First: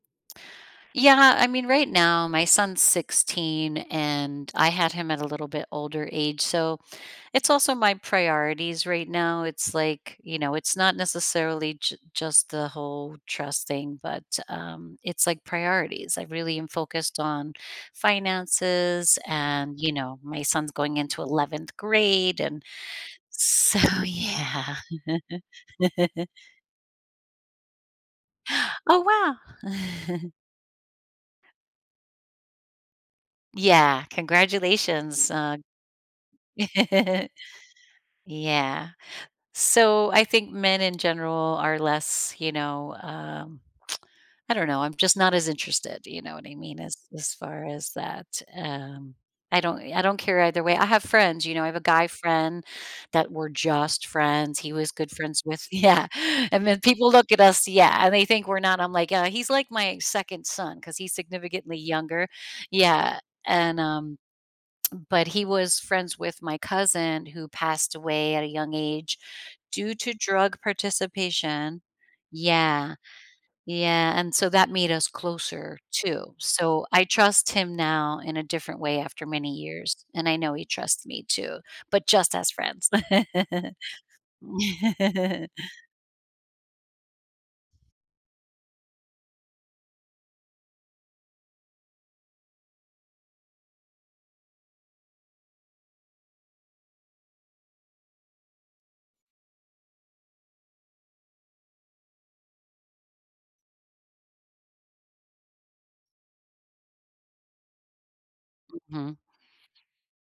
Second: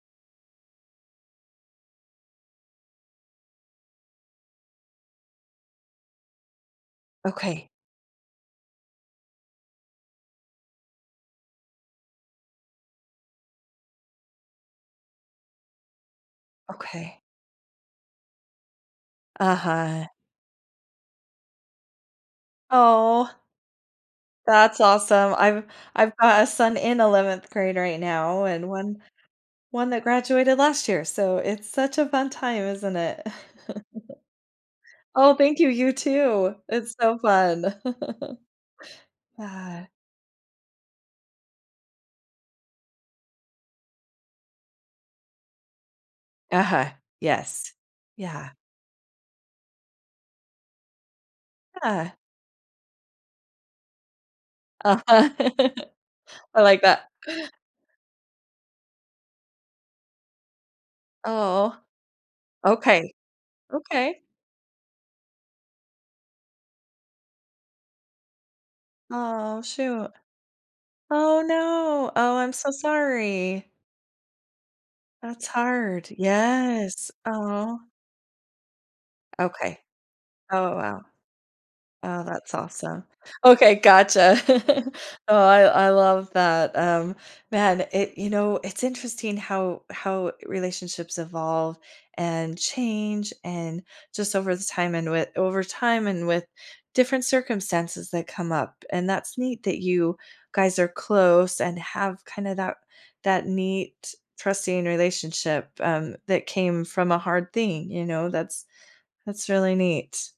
Yeah, I mean, right now, my son's 16, and I had him at a little bit older age, so it's Okay. also my priorities right now, it's, like, you know, it's not necessarily j just the whole trust thing, but, um, it's, like, priorities, I really am focused Okay. on finances and, you Uh-huh. know, my son's going into 11th grade and Oh. so, yeah. That's awesome, I've I've got a son in 11th grade right now and one Oh, wow. one that graduated last year, so it's such a fun time, isn't it? Yeah, congratulations Oh, thank on you, you too, it's so fun. Yeah. Yeah. So I think men in general are less, you know, um I don't know, I'm just not as interested, do you know what I mean, Uh-huh, as as far yes. as that, Yeah. um, I don't I don't care either way. I have friends, you know, I have a guy Yeah. friend that we're just friends he was good Uh-huh. friends with Yeah, I and then like that. people look at us, yeah, and they think we're not I'm like, "Yeah, he's like my 2nd son," 'cause he's Aw. significantly younger, Okay. yeah, and, um Okay. but he was friends with my cousin who passed away at a young age Aw, due shoot. to drug Oh participation. no, oh, I'm so Yeah. sorry. Yeah, and so that made us That's closer hard. too, so I Yes. trust him Aw. now in a different way after many Okay. years, and I know he Oh, wow. trusts me, too, but Oh, just as that's friends. awesome. Okay, gotcha. Oh, I I love that, um, man, it you know, it's interesting how how relationships evolve, and change, and just over the time, and wi over time, and with different circumstances that come up, and that's neat that you guys are close and have kinda that that neat trusting relationship, um, that came from a hard thing, you know, that's Hm. that's really neat.